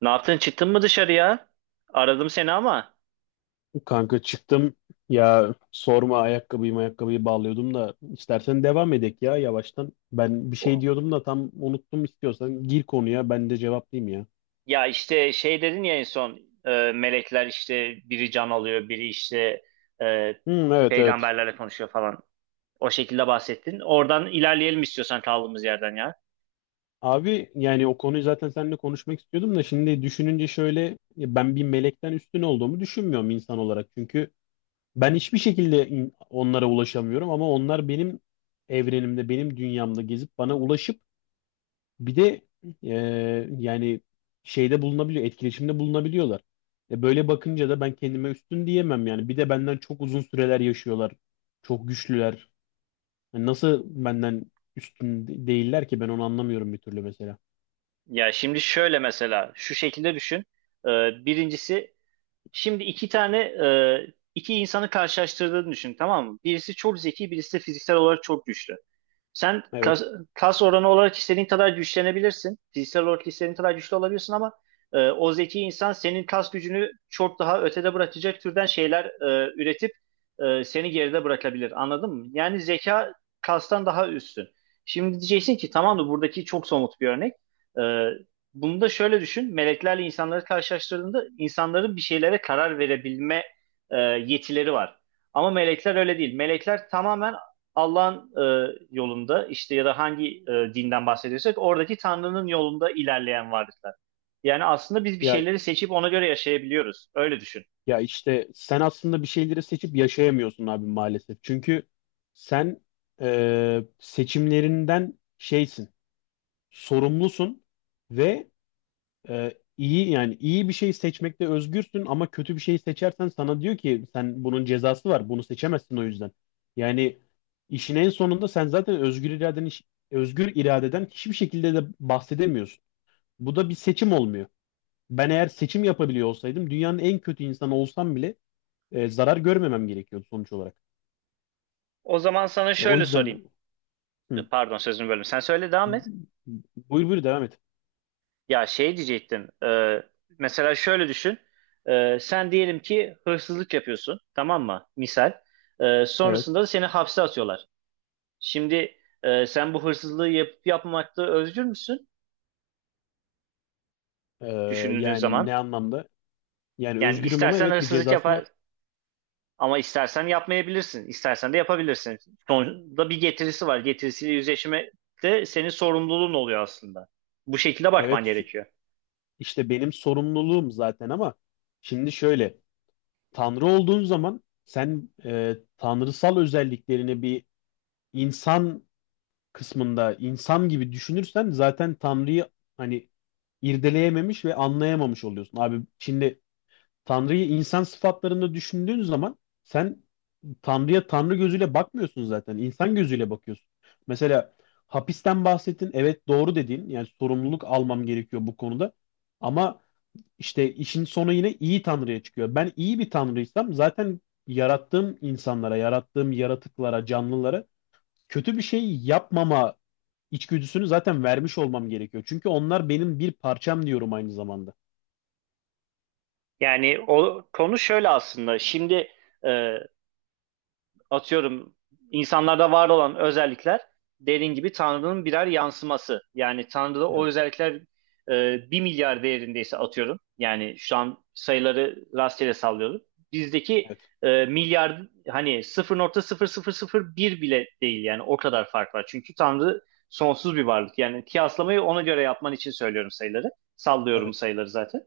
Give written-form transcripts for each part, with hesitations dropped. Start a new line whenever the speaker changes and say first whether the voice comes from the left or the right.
right: Ne yaptın? Çıktın mı dışarıya? Aradım seni ama.
left: Kanka çıktım ya sorma ayakkabıyı bağlıyordum da istersen devam edek ya yavaştan. Ben bir şey
right: O-
left: diyordum da tam unuttum, istiyorsan gir konuya ben de cevaplayayım ya.
right: Ya işte şey dedin ya en son melekler işte biri can alıyor, biri işte e,
left: Hmm, evet, evet.
right: peygamberlerle konuşuyor falan. O şekilde bahsettin. Oradan ilerleyelim istiyorsan kaldığımız yerden ya.
left: Abi yani o konuyu zaten seninle konuşmak istiyordum da şimdi düşününce şöyle, ya ben bir melekten üstün olduğumu düşünmüyorum insan olarak. Çünkü ben hiçbir şekilde onlara ulaşamıyorum, ama onlar benim evrenimde, benim dünyamda gezip bana ulaşıp bir de e, yani şeyde bulunabiliyor, etkileşimde bulunabiliyorlar. E, böyle bakınca da ben kendime üstün diyemem yani. Bir de benden çok uzun süreler yaşıyorlar. Çok güçlüler. Yani nasıl benden üstün değiller ki, ben onu anlamıyorum bir türlü mesela.
right: Ya şimdi şöyle mesela şu şekilde düşün. E, birincisi şimdi iki tane iki insanı karşılaştırdığını düşün, tamam mı? Birisi çok zeki, birisi de fiziksel olarak çok güçlü. Sen
left: Evet.
right: kas oranı olarak istediğin kadar güçlenebilirsin. Fiziksel olarak istediğin kadar güçlü olabilirsin ama o zeki insan senin kas gücünü çok daha ötede bırakacak türden şeyler üretip seni geride bırakabilir. Anladın mı? Yani zeka kastan daha üstün. Şimdi diyeceksin ki tamam da buradaki çok somut bir örnek. E, bunu da şöyle düşün. Meleklerle insanları karşılaştırdığında insanların bir şeylere karar verebilme yetileri var. Ama melekler öyle değil. Melekler tamamen Allah'ın yolunda işte ya da hangi dinden bahsediyorsak oradaki Tanrı'nın yolunda ilerleyen varlıklar. Yani aslında biz bir
left: Ya
right: şeyleri seçip ona göre yaşayabiliyoruz. Öyle düşün.
left: ya işte sen aslında bir şeyleri seçip yaşayamıyorsun abi maalesef. Çünkü sen, seçimlerinden sorumlusun ve iyi, yani iyi bir şey seçmekte özgürsün ama kötü bir şey seçersen sana diyor ki sen bunun cezası var, bunu seçemezsin o yüzden. Yani işin en sonunda sen zaten özgür iradeden hiçbir şekilde de bahsedemiyorsun. Bu da bir seçim olmuyor. Ben eğer seçim yapabiliyor olsaydım dünyanın en kötü insanı olsam bile e, zarar görmemem gerekiyordu sonuç olarak.
right: O zaman sana
left: O
right: şöyle sorayım.
left: yüzden hı.
right: Pardon sözünü böldüm. Sen söyle, devam et.
left: Buyur, buyur devam et.
right: Ya şey diyecektim. Mesela şöyle düşün. Sen diyelim ki hırsızlık yapıyorsun. Tamam mı? Misal.
left: Evet.
right: Sonrasında da seni hapse atıyorlar. Şimdi sen bu hırsızlığı yapıp yapmamakta özgür müsün?
left: Ee,
right: Düşündüğün
left: yani ne
right: zaman.
left: anlamda? Yani
right: Yani
left: özgürüm ama
right: istersen
left: evet bir
right: hırsızlık
left: cezası var.
right: yapar, ama istersen yapmayabilirsin, istersen de yapabilirsin. Sonuçta bir getirisi var. Getirisiyle yüzleşme de senin sorumluluğun oluyor aslında. Bu şekilde bakman
left: Evet.
right: gerekiyor.
left: İşte benim sorumluluğum zaten ama şimdi şöyle, Tanrı olduğun zaman sen tanrısal özelliklerini bir insan kısmında insan gibi düşünürsen zaten Tanrı'yı hani irdeleyememiş ve anlayamamış oluyorsun. Abi şimdi Tanrı'yı insan sıfatlarında düşündüğün zaman sen Tanrı'ya Tanrı gözüyle bakmıyorsun zaten, İnsan gözüyle bakıyorsun. Mesela hapisten bahsettin. Evet, doğru dediğin, yani sorumluluk almam gerekiyor bu konuda. Ama işte işin sonu yine iyi tanrıya çıkıyor. Ben iyi bir tanrıysam zaten yarattığım insanlara, yarattığım yaratıklara, canlılara kötü bir şey yapmama içgüdüsünü zaten vermiş olmam gerekiyor. Çünkü onlar benim bir parçam diyorum aynı zamanda.
right: Yani o konu şöyle aslında. Şimdi e, atıyorum insanlarda var olan özellikler dediğin gibi Tanrı'nın birer yansıması. Yani Tanrı'da o
left: Evet,
right: özellikler 1 milyar değerindeyse atıyorum. Yani şu an sayıları rastgele sallıyorum. Bizdeki
left: evet,
right: milyar hani sıfır nokta sıfır sıfır sıfır bir bile değil yani o kadar fark var. Çünkü Tanrı sonsuz bir varlık. Yani kıyaslamayı ona göre yapman için söylüyorum sayıları. Sallıyorum
left: evet.
right: sayıları zaten.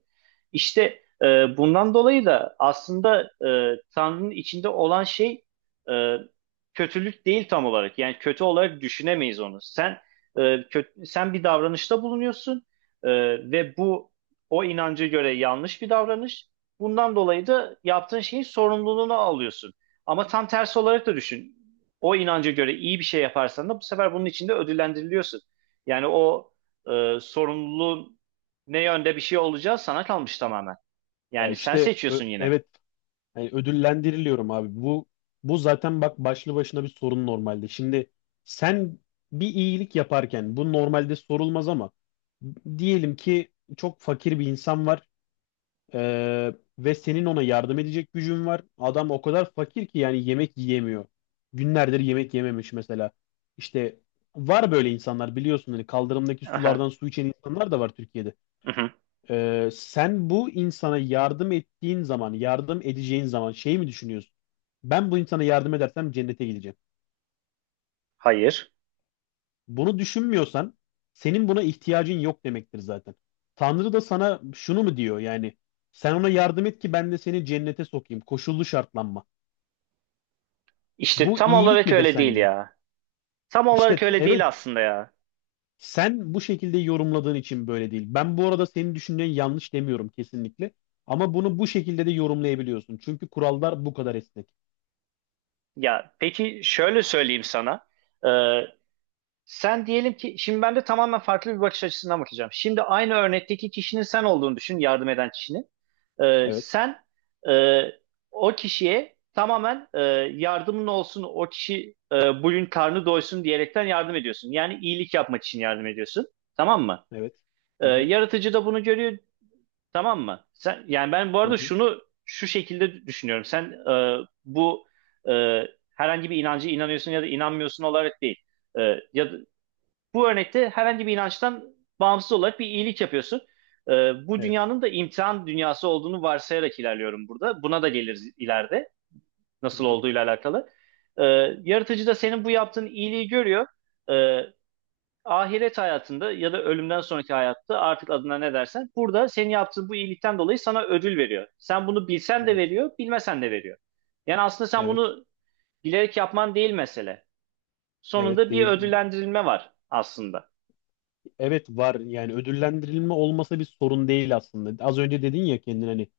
right: İşte bundan dolayı da aslında Tanrı'nın içinde olan şey e, kötülük değil tam olarak. Yani kötü olarak düşünemeyiz onu. Sen sen bir davranışta bulunuyorsun e, ve bu o inanca göre yanlış bir davranış. Bundan dolayı da yaptığın şeyin sorumluluğunu alıyorsun. Ama tam tersi olarak da düşün. O inanca göre iyi bir şey yaparsan da bu sefer bunun için de ödüllendiriliyorsun. Yani o sorumluluğun ne yönde bir şey olacağı sana kalmış tamamen.
left: Ya
right: Yani sen
left: işte
right: seçiyorsun yine.
left: evet, yani ödüllendiriliyorum abi. Bu bu zaten bak başlı başına bir sorun normalde. Şimdi sen bir iyilik yaparken bu normalde sorulmaz ama diyelim ki çok fakir bir insan var. Ee, Ve senin ona yardım edecek gücün var. Adam o kadar fakir ki yani yemek yiyemiyor. Günlerdir yemek yememiş mesela. İşte var böyle insanlar, biliyorsun hani, kaldırımdaki
right: Aha,
left: sulardan su içen insanlar da var Türkiye'de.
right: mhm.
left: Sen bu insana yardım ettiğin zaman, yardım edeceğin zaman şey mi düşünüyorsun? Ben bu insana yardım edersem cennete gidecek.
right: Hayır.
left: Bunu düşünmüyorsan senin buna ihtiyacın yok demektir zaten. Tanrı da sana şunu mu diyor yani, sen ona yardım et ki ben de seni cennete sokayım. Koşullu şartlanma.
right: İşte
left: Bu
right: tam
left: iyilik
right: olarak
left: midir
right: öyle değil
left: sence?
right: ya. Tam olarak
left: İşte
right: öyle değil
left: evet,
right: aslında ya.
left: sen bu şekilde yorumladığın için böyle değil. Ben bu arada senin düşündüğün yanlış demiyorum kesinlikle. Ama bunu bu şekilde de yorumlayabiliyorsun. Çünkü kurallar bu kadar esnek.
right: Ya peki şöyle söyleyeyim sana. Ee, sen diyelim ki şimdi ben de tamamen farklı bir bakış açısından bakacağım. Şimdi aynı örnekteki kişinin sen olduğunu düşün, yardım eden kişinin.
left: Evet,
right: Sen e, o kişiye tamamen yardımın olsun, o kişi bugün karnı doysun diyerekten yardım ediyorsun. Yani iyilik yapmak için yardım ediyorsun. Tamam mı?
left: evet. Hı hı,
right: Yaratıcı da bunu görüyor, tamam mı? Sen, yani ben bu
left: hı
right: arada
left: hı.
right: şunu şu şekilde düşünüyorum. Sen bu e, herhangi bir inancı inanıyorsun ya da inanmıyorsun olarak değil. E, ya da, bu örnekte herhangi bir inançtan bağımsız olarak bir iyilik yapıyorsun. E, bu
left: Evet.
right: dünyanın da imtihan dünyası olduğunu varsayarak ilerliyorum burada. Buna da geliriz ileride
left: Hı
right: nasıl
left: hı.
right: olduğuyla alakalı. E, yaratıcı da senin bu yaptığın iyiliği görüyor. E, ahiret hayatında ya da ölümden sonraki hayatta artık adına ne dersen burada senin yaptığın bu iyilikten dolayı sana ödül veriyor. Sen bunu bilsen de
left: Evet,
right: veriyor, bilmesen de veriyor. Yani aslında sen
left: evet,
right: bunu bilerek yapman değil mesele.
left: evet
right: Sonunda bir
left: değil.
right: ödüllendirilme var aslında.
left: Evet var, yani ödüllendirilme olmasa bir sorun değil aslında. Az önce dedin ya kendin hani,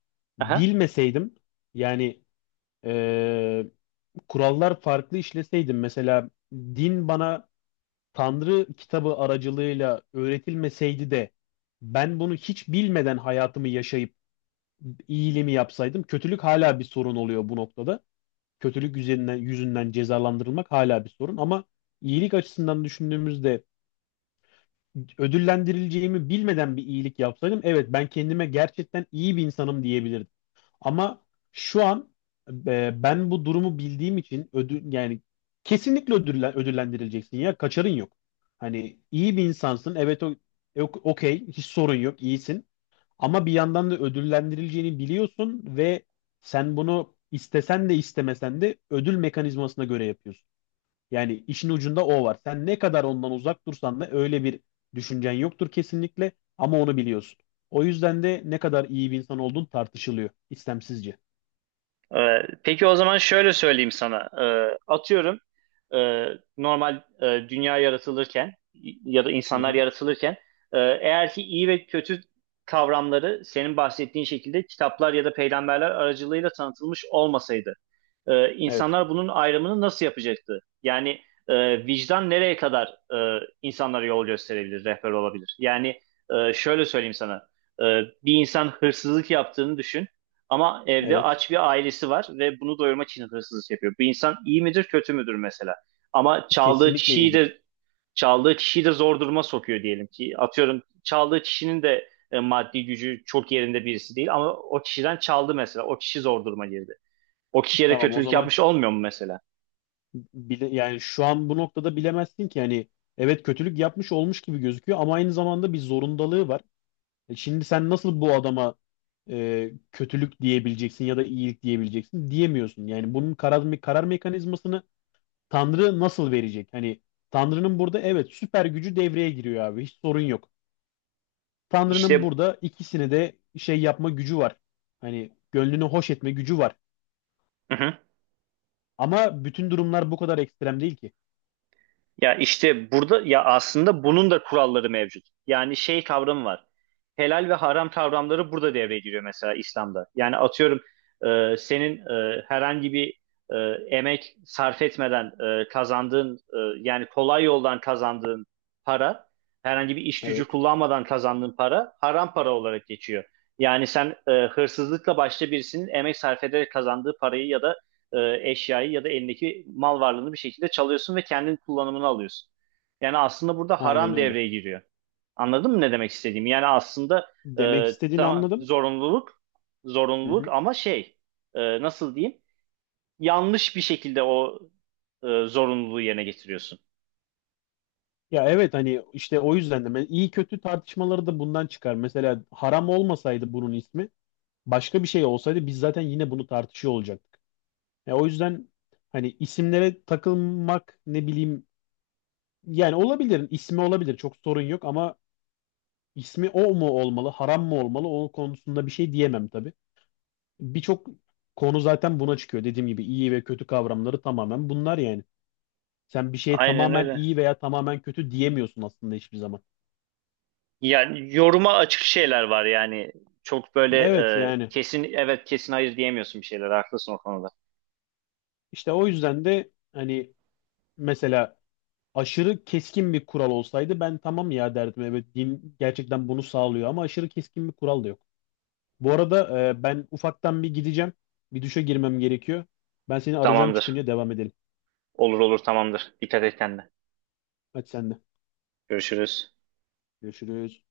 right: Aha.
left: bilmeseydim yani, e, kurallar farklı işleseydim, mesela din bana Tanrı kitabı aracılığıyla öğretilmeseydi de ben bunu hiç bilmeden hayatımı yaşayıp iyiliğimi yapsaydım, kötülük hala bir sorun oluyor bu noktada. Kötülük yüzünden cezalandırılmak hala bir sorun, ama iyilik açısından düşündüğümüzde ödüllendirileceğimi bilmeden bir iyilik yapsaydım evet ben kendime gerçekten iyi bir insanım diyebilirdim. Ama şu an e, ben bu durumu bildiğim için ödül, yani kesinlikle ödüllendirileceksin, ya kaçarın yok. Hani iyi bir insansın, evet, o okey, hiç sorun yok, iyisin, ama bir yandan da ödüllendirileceğini biliyorsun ve sen bunu istesen de istemesen de ödül mekanizmasına göre yapıyorsun. Yani işin ucunda o var. Sen ne kadar ondan uzak dursan da, öyle bir düşüncen yoktur kesinlikle, ama onu biliyorsun. O yüzden de ne kadar iyi bir insan olduğun tartışılıyor istemsizce.
right: Ee, peki o zaman şöyle söyleyeyim sana. Atıyorum e, normal dünya yaratılırken ya da
left: Hı
right: insanlar
left: hı.
right: yaratılırken eğer ki iyi ve kötü kavramları senin bahsettiğin şekilde kitaplar ya da peygamberler aracılığıyla tanıtılmış olmasaydı
left: Evet.
right: insanlar bunun ayrımını nasıl yapacaktı? Yani vicdan nereye kadar insanlara yol gösterebilir, rehber olabilir? Yani şöyle söyleyeyim sana. Bir insan hırsızlık yaptığını düşün ama evde
left: Evet.
right: aç bir ailesi var ve bunu doyurmak için hırsızlık yapıyor. Bu insan iyi midir, kötü müdür mesela? Ama çaldığı
left: Kesinlikle
right: kişiyi
left: iyidir.
right: de çaldığı kişiyi de zor duruma sokuyor diyelim ki. Atıyorum çaldığı kişinin de maddi gücü çok yerinde birisi değil ama o kişiden çaldı mesela. O kişi zor duruma girdi, o kişiye de
left: Tamam o
right: kötülük
left: zaman
right: yapmış olmuyor mu mesela?
left: yani şu an bu noktada bilemezsin ki hani, evet kötülük yapmış olmuş gibi gözüküyor ama aynı zamanda bir zorundalığı var. E şimdi sen nasıl bu adama kötülük diyebileceksin ya da iyilik diyebileceksin, diyemiyorsun. Yani bunun karar mekanizmasını Tanrı nasıl verecek? Hani Tanrı'nın burada evet süper gücü devreye giriyor abi. Hiç sorun yok. Tanrı'nın
right: İşte,
left: burada ikisini de şey yapma gücü var. Hani gönlünü hoş etme gücü var.
right: hı hı.
left: Ama bütün durumlar bu kadar ekstrem değil ki.
right: Ya işte burada ya aslında bunun da kuralları mevcut. Yani şey kavramı var. Helal ve haram kavramları burada devreye giriyor mesela İslam'da. Yani atıyorum senin herhangi bir e, emek sarf etmeden kazandığın yani kolay yoldan kazandığın para, herhangi bir iş gücü
left: Evet,
right: kullanmadan kazandığın para haram para olarak geçiyor. Yani sen hırsızlıkla başta birisinin emek sarf ederek kazandığı parayı ya da eşyayı ya da elindeki mal varlığını bir şekilde çalıyorsun ve kendin kullanımını alıyorsun. Yani aslında burada
left: aynen
right: haram
left: öyle.
right: devreye giriyor. Anladın mı ne demek istediğimi? Yani aslında
left: Demek istediğini
right: tamam
left: anladım.
right: zorunluluk
left: Hı
right: zorunluluk
left: hı.
right: ama şey e, nasıl diyeyim? Yanlış bir şekilde o zorunluluğu yerine getiriyorsun.
left: Ya evet, hani işte o yüzden de ben iyi kötü tartışmaları da bundan çıkar. Mesela haram olmasaydı bunun ismi, başka bir şey olsaydı biz zaten yine bunu tartışıyor olacaktık. Ya o yüzden hani isimlere takılmak, ne bileyim, yani olabilir. İsmi olabilir. Çok sorun yok ama ismi o mu olmalı, haram mı olmalı o konusunda bir şey diyemem tabii. Birçok konu zaten buna çıkıyor. Dediğim gibi iyi ve kötü kavramları tamamen bunlar yani. Sen bir şeye
right: Aynen
left: tamamen
right: öyle.
left: iyi veya tamamen kötü diyemiyorsun aslında hiçbir zaman.
right: Yani yoruma açık şeyler var yani. Çok böyle
left: Evet yani
right: kesin evet, kesin hayır diyemiyorsun bir şeyler. Haklısın o konuda.
left: işte o yüzden de hani mesela aşırı keskin bir kural olsaydı ben tamam ya derdim. Evet din gerçekten bunu sağlıyor ama aşırı keskin bir kural da yok. Bu arada ben ufaktan bir gideceğim. Bir duşa girmem gerekiyor. Ben seni arayacağım,
right: Tamamdır.
left: çıkınca devam edelim.
right: Olur olur, tamamdır. Dikkat et kendine.
left: Hadi sen de.
right: Görüşürüz.
left: Görüşürüz.